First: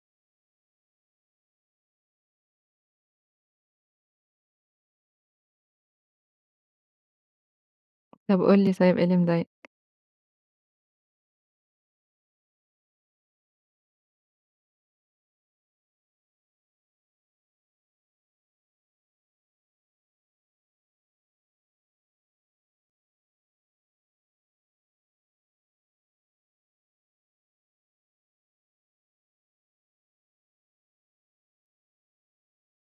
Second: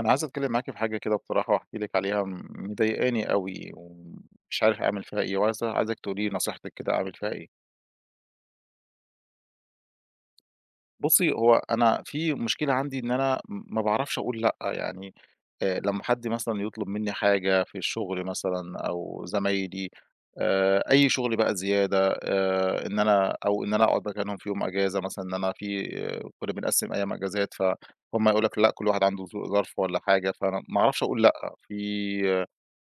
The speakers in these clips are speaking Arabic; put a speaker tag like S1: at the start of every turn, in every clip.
S1: أنا عايز أتكلم معاكِ في حاجة كده بصراحة وأحكي لِك عليها مضايقاني أوي، ومش عارف أعمل فيها إيه، وعايزة عايزِك تقولي لي نصيحتِك كده أعمل فيها إيه.
S2: طب قُل لي طيب إيه اللي مضايقك؟
S1: بُصّي، هو أنا في مشكلة عندي إن أنا ما باعرفش أقول لأ، يعني لمّا حد مثلًا يطلب منّي حاجة في الشغل مثلًا أو زمايلي أي شغل بقى زيادة إن أنا أقعد مكانهم في يوم أجازة مثلًا، إن أنا في آه، كُنّا بنقسّم أيام أجازات، فهُم يقولوا لك لأ، كل واحد عنده ظرف والّا حاجة، فأنا ما أعرفش أقول لأ، في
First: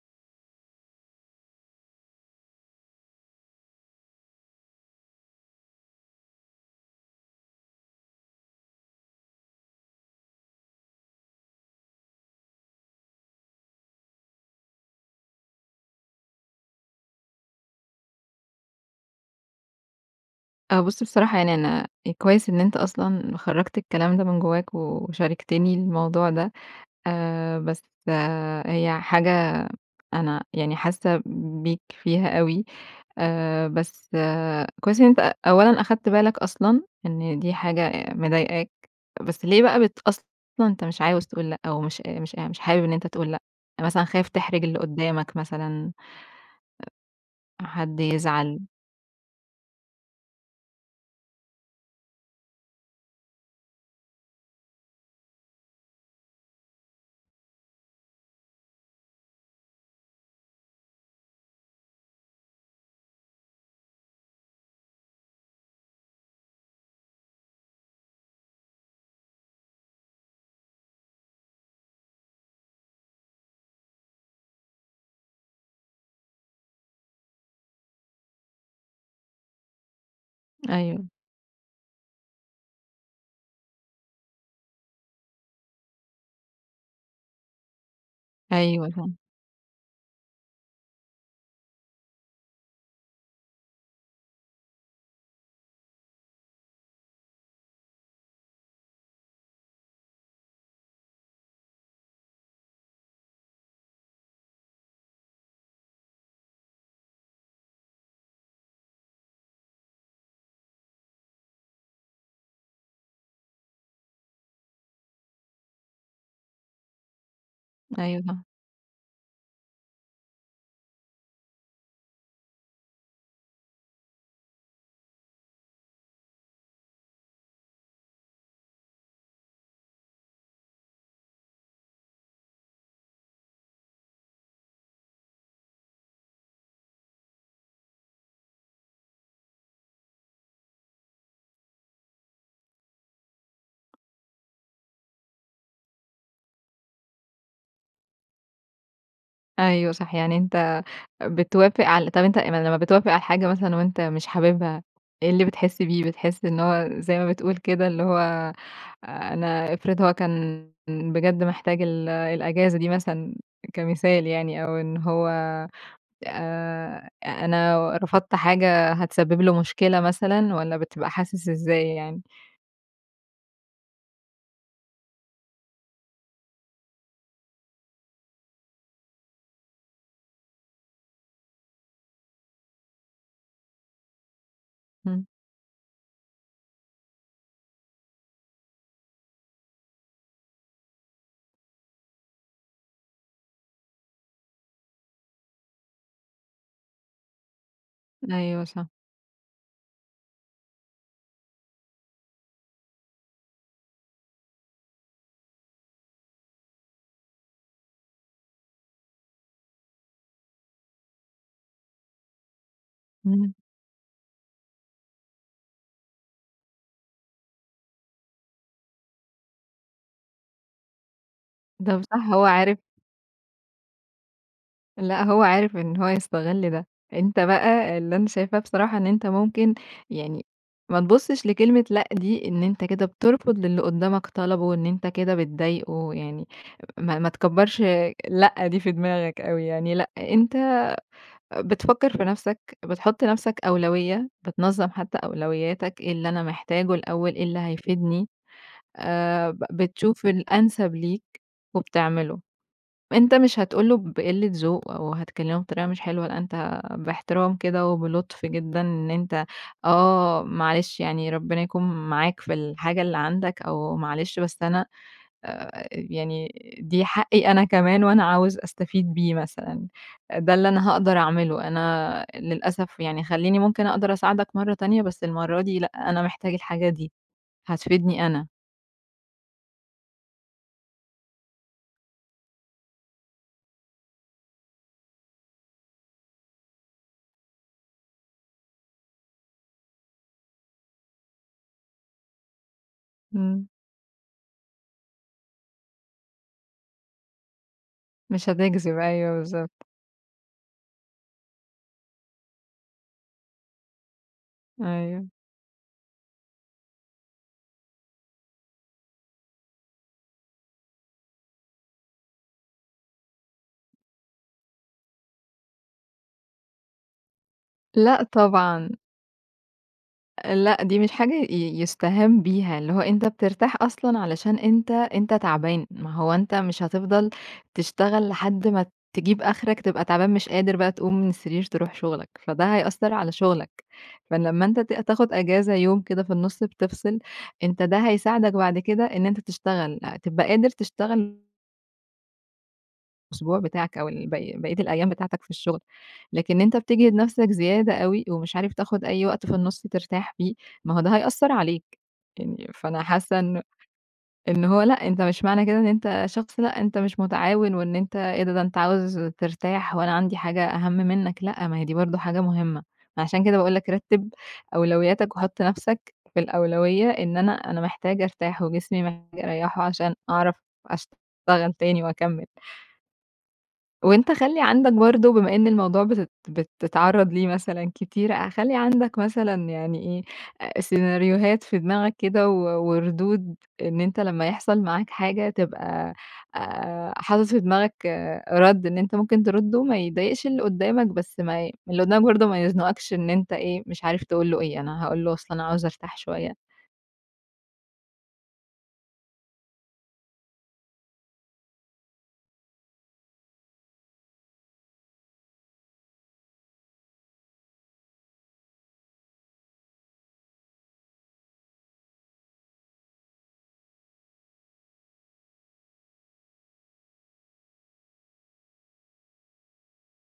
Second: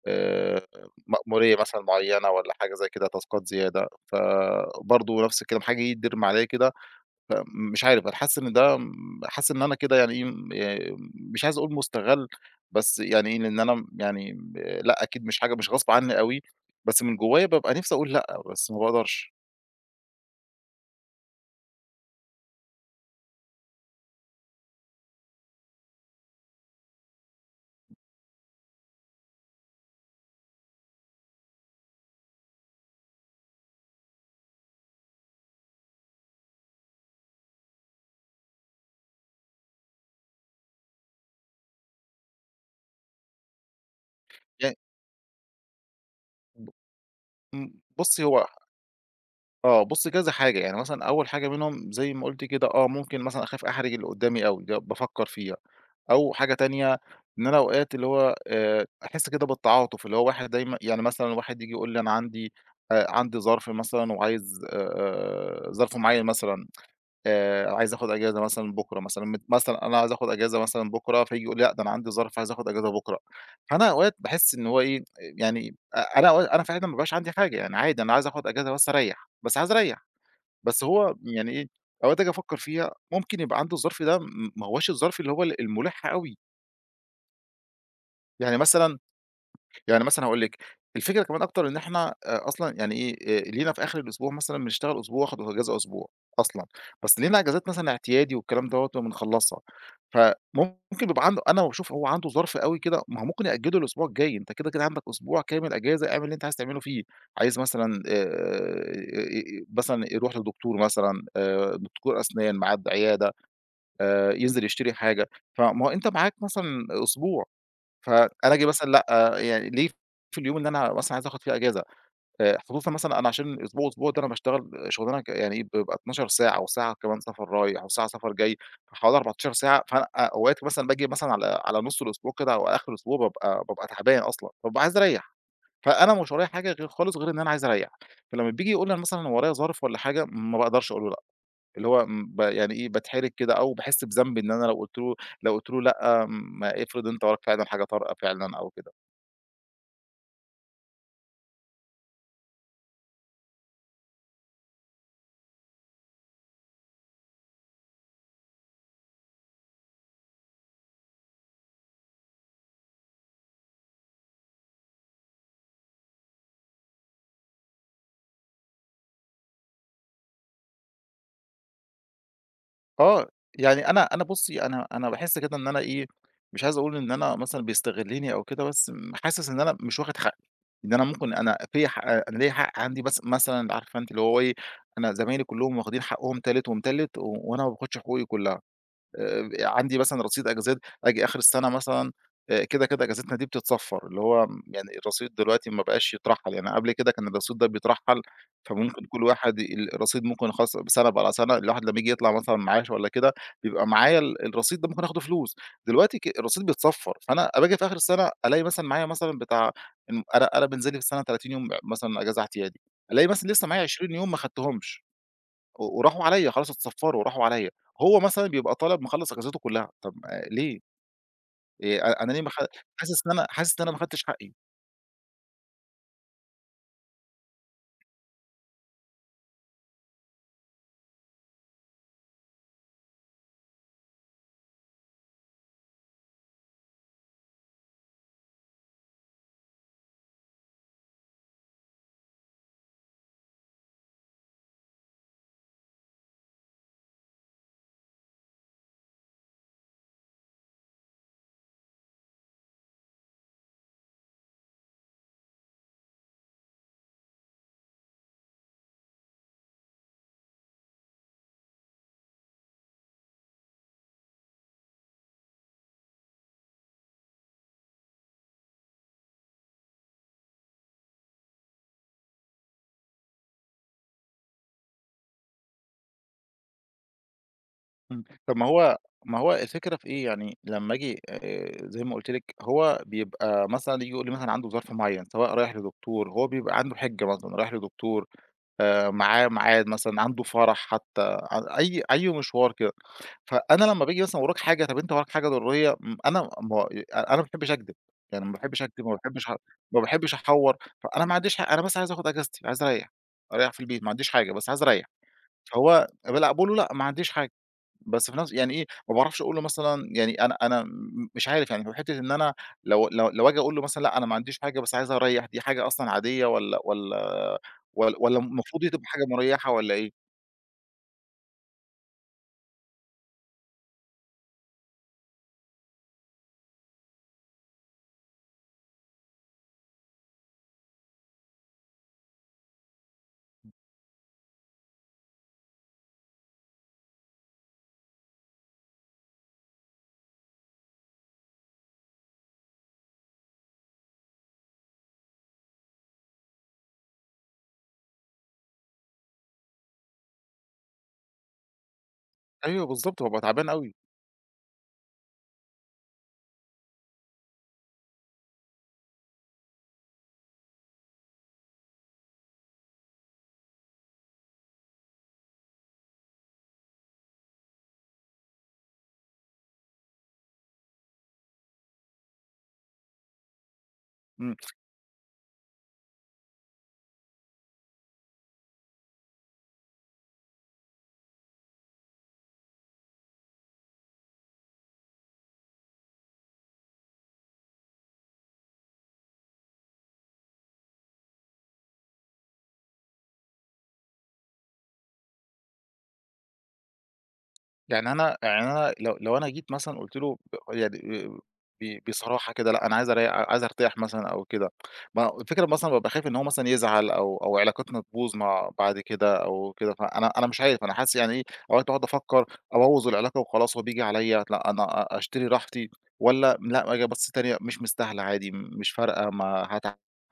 S1: آآ مأمورية مثلًا معيّنة والّا حاجة زي كده، تاسكات زيادة، فبرضه نفس الكلام، حاجة ييجي يترمي عليَّ كده، فمش عارف، أنا حاسس إن ده م حاسس إن أنا كده يعني إيه، م مش عايز أقول مُستغَل، بس يعني إيه، لإن أنا يعني لأ، أكيد مش حاجة مش غصب عني أوي، بس من جوايا بابقى نفسي أقول لأ، بس ما باقدرش.
S2: آه بُص بصراحة يعني أنا كويس إن أنت أصلًا خرّجت الكلام ده من جواك وشاركتني الموضوع ده، بس آه هي حاجة أنا يعني حاسة بيك فيها أوي، بس آه كويس إن أنت أولًا أخدت بالك أصلًا إن دي حاجة مضايقاك. بس ليه بقى أصلًا أنت مش عاوز تقول لأ أو مش حابب إن أنت تقول لأ؟ يعني مثلًا خايف تحرج
S1: يعني
S2: اللي قدّامك مثلًا،
S1: ب إمم،
S2: حد
S1: بُصّي،
S2: يزعل.
S1: آه، بُص كذا حاجة، يعني مثلًا أول حاجة منهم زي ما قُلت كده ممكن مثلًا أخاف أحرج اللي قدّامي أوي، ده بافكّر فيها، أو حاجة تانية إن أنا أوقات اللي هو أحس كده بالتعاطف، اللي هو واحد دايمًا يعني مثلًا واحد ييجي يقول لي أنا عندي عندي ظرف مثلًا وعايز ظرف معيّن مثلًا عايز آخُد أجازة مثلًا بُكرة مثلًا، مثلًا أنا عايز آخُد أجازة مثلًا بُكرة، فييجي يقول لي لأ ده أنا عندي ظرف عايز آخُد أجازة بُكرة، فأنا أوقات باحس إن هو إيه، يعني أنا أوقات أنا فعلًا ما بيبقاش عندي حاجة، يعني عادي أنا عايز آخُد أجازة بس أريّح، بس عايز أريّح، بس
S2: أيوه،
S1: هو يعني إيه، أوقات آجي أفكّر فيها ممكن يبقى عنده الظرف ده ما هواش الظرف اللي هو المُلِح أوي، يعني
S2: أيوه
S1: مثلًا
S2: فاهمة،
S1: هاقول لِك، الفكرة كمان أكتر إن إحنا أصلًا يعني إيه، لينا في آخر الأسبوع مثلًا بنشتغل أسبوع واخد إجازة أسبوع أصلًا، بس لينا إجازات مثلًا اعتيادي والكلام دوّة ما بنخلّصها، فممكن بيبقى عنده أنا باشوف هو عنده ظرف أوي كده، ما هو ممكن يأجّله الأسبوع الجاي، أنت كده، كده عندك أسبوع كامل إجازة، اعمل اللي أنت عايز تعمله فيه، عايز مثلًا مثلًا يروح لدكتور مثلًا دكتور أسنان، ميعاد عيادة، ينزل يشتري حاجة، فما هو أنت معاك مثلًا أسبوع.
S2: أيوه
S1: فأنا
S2: فاهمة.
S1: آجي مثلًا لأ، يعني ليه في اليوم اللي أنا مثلًا عايز آخُد فيه أجازة، خصوصًا مثلًا أنا عشان الأسبوع والأسبوع ده أنا باشتغل شُغلانة يعني إيه، بيبقى 12 ساعة وساعة كمان سَفَر رايح وساعة سَفَر جاي، فحوالي 14 ساعة، فأنا أوقات مثلًا باجي مثلًا على نُص الأسبوع كده أو آخر الأسبوع بابقى تعبان أصلًا، بابقى عايز أريّح، فأنا مش ورايا حاجة غير خالص غير إن أنا عايز أريّح، فلمّا بييجي يقول لي أنا مثلًا ورايا ظرف والّا حاجة، ما باقدرش أقول له لأ. اللي هو م ب يعني إيه، باتحرج كده أو باحس بذنب إن أنا لو قُلت له لأ، ما افرض أنت وراك فعلًا حاجة طارئة فعلًا أو كده.
S2: أيوه صح، يعني أنت بتوافق على طَب أنت أما لمّا بتوافق على حاجة مثلًا وأنت مش حاببها، إيه اللي بتحس بيه؟ بتحس إن هو زي ما بتقول كده اللي هو أنا افرض هو كان بجد محتاج الأجازة دي مثلًا كمثال يعني، أو إن هو أنا رفضت حاجة هتسبب له مشكلة مثلًا والّا بتبقى حاسس إزاي يعني؟
S1: آه، يعني أنا بُصّي، أنا باحس كده إن أنا إيه، مش عايز أقول إن أنا مثلًا بيستغلّني أو كده، بس حاسس إن أنا مش واخد حقّي، إن أنا ممكن أنا فيّا حق أنا ليّا حق عندي بس مثلًا عارفة أنتِ اللي هو إيه، أنا
S2: إمم،
S1: زمايلي كلّهم واخدين حقّهم تالت ومتلّت وأنا ما باخدش حقوقي كلّها. عندي مثلًا رصيد أجازات، آجي آخر السنة مثلًا كده، كده أجازتنا دي بتتصفّر، اللي هو يعني الرصيد دلوقتي ما بقاش يترحّل، يعني قبل كده كان الرصيد ده بيترحّل،
S2: أيوه صح،
S1: فممكن كل واحد الرصيد ممكن خلاص سَنة بقى على سَنة، الواحد لمّا ييجي يطلع مثلًا معاش والّا كده، بيبقى معايا الرصيد ده ممكن آخده فلوس، دلوقتي الرصيد بيتصفّر، فأنا أما آجي في آخر السنة ألاقي مثلًا معايا مثلًا بتاع إن أنا بينزل لي في السنة 30 يوم مثلًا أجازة اعتيادي، ألاقي مثلًا
S2: إمم،
S1: لسه معايا 20 يوم ما خدتهمش. وراحوا عليّا خلاص اتصفّروا وراحوا عليّا، هو مثلًا بيبقى طالب مخلّص أجازته كلّها، طَب ليه؟
S2: طَب صح
S1: أنا ليه
S2: هو
S1: ما خ
S2: عارف.
S1: حاسس إن أنا ما خدتش حقّي.
S2: لأ، هو عارف إن هو يستغل ده. أنت بقى اللي أنا شايفاه بصراحة إن أنت ممكن يعني ما تبُصّش لكلمة لأ دي. إن أنت كده بترفض للي قدّامك طلبه وإن أنت كده بتضايقه، يعني ما تكبّرش لأ دي في دماغك أوي يعني. لأ، أنت بتفكّر في نَفْسك، بتحُط لنَفْسك أولوية، بتنظّم حتّى أولوياتك، إيه اللي أنا محتاجه الأول، إيه اللي هيفيدني، ب بتشوف الأنسب ليك وبتعمله. أنت مش هتقول له بقِلّة ذوق أو هتكلمه بطريقة مش حلوة، لأ أنت باحترام كده وبلطف جدًا إن أنت آه، معلش يعني ربنا يكون معاك في الحاجة اللي عندك أو معلش بس أنا يعني دي حقي أنا كمان وأنا عاوز أستفيد بيه مثلًا، ده اللي أنا هاقدر أعمله. أنا للأسف يعني خلّيني ممكن أقدر أساعدك مرّة تانية بس المرّة دي لأ، أنا محتاج الحاجة دي،
S1: إمم.
S2: هتفيدني أنا.
S1: طب ما هو الفكرة في إيه، يعني لمّا آجي زي ما قُلت لِك هو بيبقى مثلًا ييجي يقول لي مثلًا عنده ظرف معيّن، سواء رايح لدكتور، هو بيبقى عنده حِجّة مثلًا رايح لدكتور، معاه ميعاد مثلًا، عنده فرح حتّى، أي مشوار كده.
S2: إمم،
S1: فأنا لمّا باجي مثلًا وراك حاجة، طب أنت وراك حاجة ضرورية، أنا ما باحبّش أكدب، يعني
S2: مش
S1: ما باحبّش
S2: هتكذب
S1: أكدب،
S2: أيوه بالضبط،
S1: ما باحبّش أحوّر، فأنا ما عنديش أنا بس عايز آخُد أجازتي، عايز أريّح، أريّح في البيت، ما عنديش حاجة، بس عايز أريّح.
S2: أيوه.
S1: فهو لأ باقول له: "لأ، ما عنديش حاجة." بس في نفس يعني إيه، ما باعرفش أقول له مثلًا يعني أنا مش عارف يعني في حتّة إن أنا لو آجي أقول له مثلًا لأ أنا ما عنديش حاجة بس عايز أريّح، دي حاجة أصلًا عادية
S2: لأ
S1: والّا المفروض
S2: طبعًا،
S1: دي تبقى حاجة مريّحة والّا إيه؟
S2: لأ، دي مش حاجة يُستهان بيها، اللي هو أنت بترتاح أصلًا علشان أنت تعبان، ما هو أنت مش هتفضل تشتغل لحد ما تجيب آخرك تبقى تعبان مش قادر بقى تقوم من السرير تروح شغلك، فده هيأثّر على شغلك، فلمّا أنت تاخد إجازة يوم كده في النُص بتفصل، أنت ده هيساعدك بعد كده إن أنت تشتغل، تبقى قادر تشتغل الأسبوع بتاعك أو بقية الأيام بتاعتك في الشغل، لكن أنت بتجهد نفسك زيادة أوي ومش عارف تاخد أي وقت في النُص ترتاح فيه، ما هو ده هيأثّر عليك، يعني
S1: أيوه
S2: فأنا
S1: بالضبط،
S2: حاسة
S1: بابقى
S2: إن
S1: تعبان أوي.
S2: إن هو لأ، أنت مش معنى كده إن أنت شخص لأ، أنت مش متعاون وإن أنت إيه ده، ده أنت عاوز ترتاح وأنا عندي حاجة أهم منّك، لأ، ما هي دي برضه حاجة مهمة، عشان كده باقول لك رتّب أولوياتك وحُط نفسك في الأولوية إن أنا محتاج أرتاح وجسمي محتاج أريّحه عشان أعرف أشتغل تاني وأكمّل. وأنت
S1: إمم.
S2: خلّي عندك برضه بما إن الموضوع بتتعرّض ليه مثلًا كتير، خلّي عندك مثلًا يعني إيه، سيناريوهات في دماغك كده و وردود إن أنت لمّا يحصل معاك حاجة تبقى حاطط في دماغك آه، رَد إن أنت ممكن ترُدّه ما يضايقش اللي قُدّامك، بس ما ي اللي قُدّامك برضه ما يزنقكش إن أنت إيه، مش عارف تقول له إيه، أنا هاقول له أصل أنا عاوز أرتاح شوية.
S1: يعني أنا لو أنا جيت مثلًا قُلت له ب يعني ب ب بصراحة كده لأ، أنا عايز أريّح عايز أرتاح مثلًا أو كده، ما الفكرة مثلًا بابقى خايف إن هو مثلًا يزعل أو علاقتنا تبوظ مع بعد كده أو كده، أنا مش عارف، أنا حاسس يعني إيه أوقات باقعد أفكّر أبوّظ العلاقة وخلاص هو بييجي عليّا، لأ أنا أشتري راحتي والّا لأ آجي أبُص تاني مش مستاهلة عادي، مش فارقة ما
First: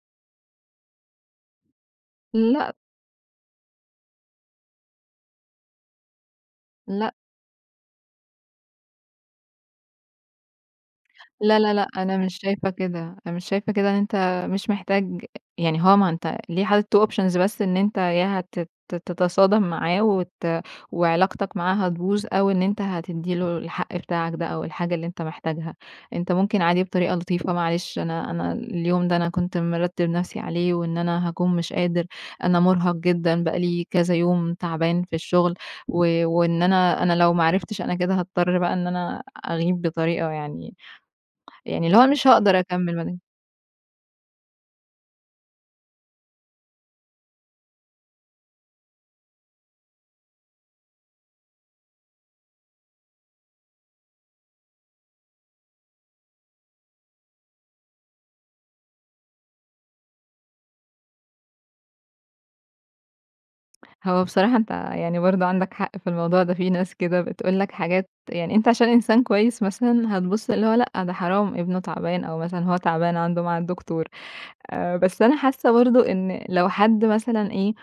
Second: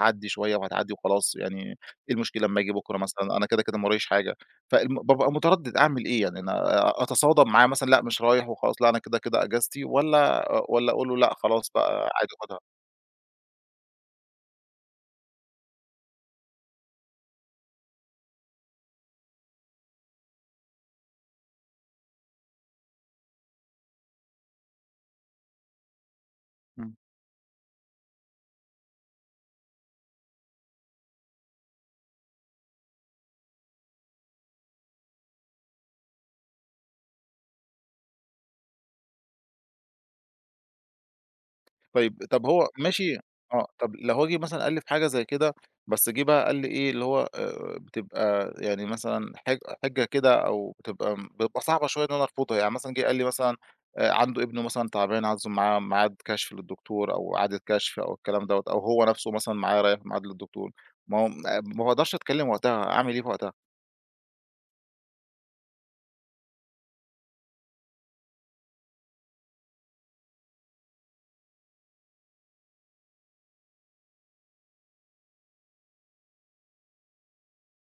S1: هتعدّي شوية وهتعدّي وخلاص، يعني إيه المشكلة أمّا آجي
S2: لأ،
S1: بكرة مثلًا، أنا كده، كده ما وراييش حاجة. بابقى متردد أعمل إيه، يعني أنا
S2: لأ
S1: أتصادم معاه مثلًا لأ مش رايح وخلاص، لأ أنا كده، كده أجازتي والّا أقول له لأ
S2: لا،
S1: خلاص
S2: لا، لأ،
S1: بقى
S2: أنا
S1: عادي
S2: مش
S1: خدها؟
S2: شايفة كده، أنا مش شايفة كده إن أنت مش محتاج يعني. هو ما أنت ليه حاطط 2 options بس، إن أنت يا هت ت تتصادم معاه وعلاقتك معاه هتبوظ أو إن أنت هتدّي له الحق بتاعك ده أو الحاجة اللي أنت محتاجها، أنت ممكن عادي
S1: إمم.
S2: بطريقة لطيفة معلش أنا اليوم ده أنا كنت مرتّب نفسي عليه وإن أنا هاكون مش قادر، أنا مرهق جدًا بقى لي كذا يوم تعبان في الشغل و وإن أنا لو ما عرفتش أنا كده هاضطر بقى إن أنا أغيب بطريقة يعني، يعني اللي هو أنا
S1: طيب
S2: مش هاقدر
S1: هو
S2: أكمّل ما
S1: ماشي
S2: دام.
S1: آه، طب لو هاجي مثلًا ألِّف حاجة زي كده، بس جِه بقى قال لي إيه، اللي هو بتبقى يعني مثلًا حِجّة كده أو بتبقى صعبة شوية إن أنا أرفضها، يعني مثلًا جِه قال لي مثلًا عنده ابنه مثلًا تعبان عازمه معاه ميعاد كشف للدكتور أو إعادة كشف أو الكلام دوّة، أو هو نَفْسه مثلًا معاه رايح ميعاد للدكتور، ما هو ما باقدرش أتكلّم وقتها، أعمل إيه في وقتها؟
S2: هو بصراحة أنت يعني برضه عندك حق في الموضوع ده، في ناس كده بتقول لك حاجات يعني أنت عشان إنسان كويس مثلًا هتبُص اللي هو لأ ده حرام ابنه تعبان أو مثلًا هو تعبان عنده ميعاد دكتور، بس أنا حاسة برضه إن لو حد مثلًا إيه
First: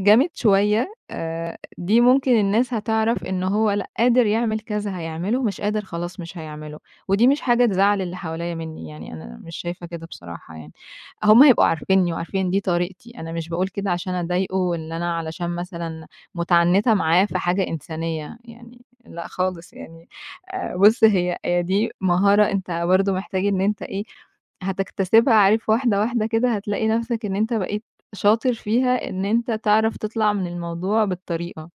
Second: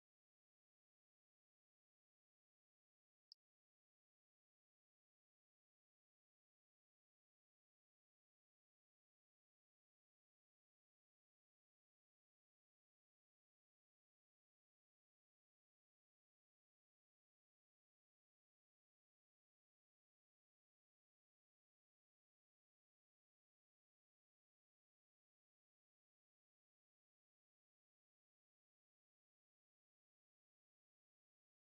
S2: جامد شوية دي ممكن الناس هتعرف إن هو لأ، قادر يعمل كذا هيعمله، مش قادر خلاص مش هيعمله، ودي مش حاجة تزعّل اللي حواليّا منّي، يعني أنا مش شايفة كده بصراحة يعني، هُم هيبقوا عارفينّي وعارفين دي طريقتي، أنا مش باقول كده عشان أضايقه والّا أنا علشان مثلًا متعنتة معاه في حاجة إنسانية يعني، لأ خالص يعني، بُص هي دي مهارة أنت برضه محتاج إن أنت إيه، هتكتسبها عارف. واحدة واحدة كده هتلاقي نفْسك إن أنت بقيت شاطر فيها إن أنت تعرف تطلع من الموضوع بالطريقة،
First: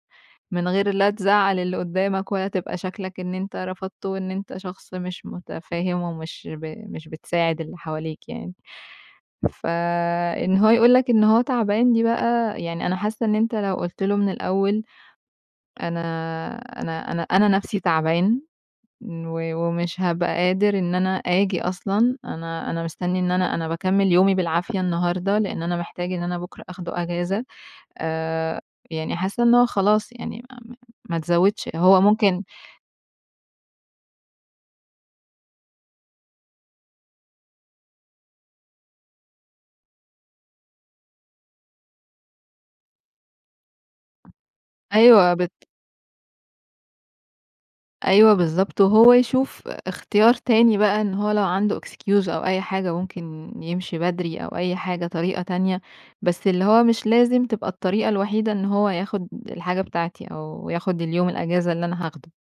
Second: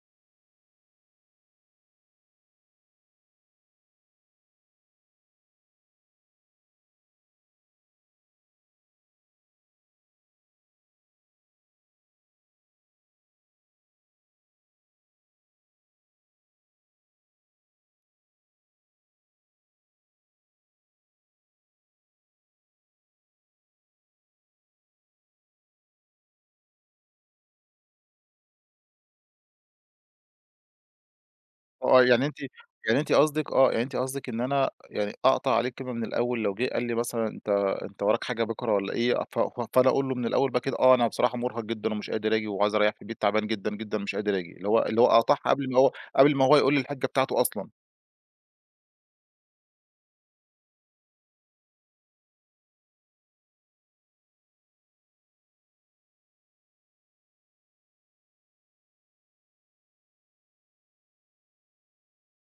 S2: من غير لا تزعّل اللي قدّامك ولا تبقى شكلك إن أنت رفضته وإن أنت شخص مش متفاهم ومش مش بتساعد اللي حواليك يعني. فإن هو يقول لك إن هو تعبان دي بقى، يعني أنا حاسة إن أنت لو قُلت له من الأول أنا أنا نَفْسي تعبان و ومش هابقى قادر إن أنا آجي أصلًا، أنا مستني إن أنا باكمّل يومي بالعافية النهارده لإن أنا محتاج إن أنا بكرة آخده أجازة. آآ، يعني حاسة إن هو خلاص يعني ما تزوّدش، هو
S1: آه،
S2: ممكن
S1: يعني أنتِ قصدِك إن أنا يعني أقطع عليه الكلمة من الأول لو جه قال لي مثلًا أنت وراك حاجة بكرة والّا إيه، فأنا أقول له من الأول بقى كده أنا بصراحة مرهق جدًا ومش قادر آجي وعايز أريّح في البيت، تعبان جدًا، جدًا، مش قادر آجي، اللي هو
S2: أيوه
S1: أقاطعها قبل ما هو يقول لي الحجة بتاعته أصلًا.
S2: أيوه بالضبط، وهو يشوف اختيار تاني بقى إن هو لو عنده excuse أو أي حاجة ممكن يمشي بدري أو أي حاجة طريقة تانية، بس اللي هو مش لازم تبقى الطريقة الوحيدة إن هو ياخد الحاجة بتاعتي أو ياخد اليوم الأجازة اللي أنا هاخده،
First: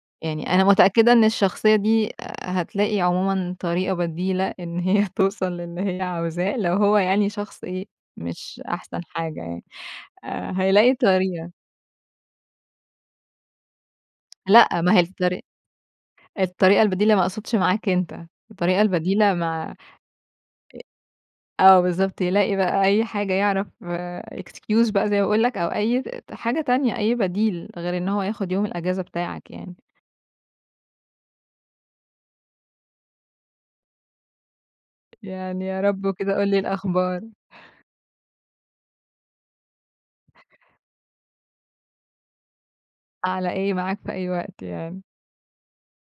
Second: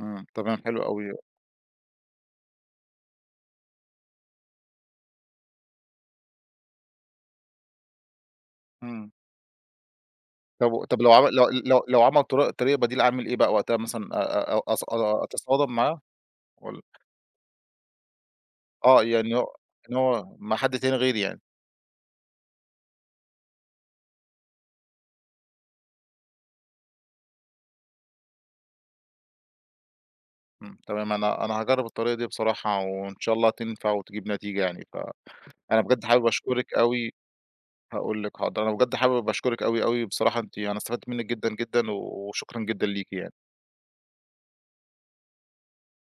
S1: إمم،
S2: يعني
S1: تمام
S2: أنا
S1: حلو أوي،
S2: متأكدة إن الشخصية دي هتلاقي عمومًا طريقة بديلة إن هي توصل للي هي عاوزاه، لو هو يعني شخص إيه، مش أحسن
S1: إمم.
S2: حاجة يعني. هيلاقي
S1: طب لو عمل لو
S2: طريقة.
S1: لو لو عمل طريقة بديلة أعمل إيه بقى وقتها مثلًا
S2: لأ، ما هي
S1: أتصادم معاه والّا
S2: الطريقة البديلة ما اقصدش معاك أنت، الطريقة
S1: آه، يعني
S2: البديلة
S1: هو
S2: مع
S1: إن هو مع حد تاني غيري يعني.
S2: آه بالضبط، يلاقي بقى أي حاجة يعرف excuse بقى زي ما باقول لك أو أي ت حاجة تانية، أي بديل غير إن هو ياخد يوم الأجازة بتاعك يعني.
S1: إمم، تمام، أنا هاجرّب الطريقة دي بصراحة وإن شاء الله تنفع وتجيب نتيجة يعني، فأنا
S2: يعني يا
S1: بجد
S2: رب
S1: حابب
S2: كده قُل لي
S1: أشكرِك أوي
S2: الأخبار،
S1: هاقول لِك حاضر، أنا بجد حابب أشكرِك أوي، أوي بصراحة أنتِ أنا استفدت منِّك جدًا، جدًا، وشكرًا جدًا ليكِ يعني.
S2: على إيه معاك في أي وقت يعني.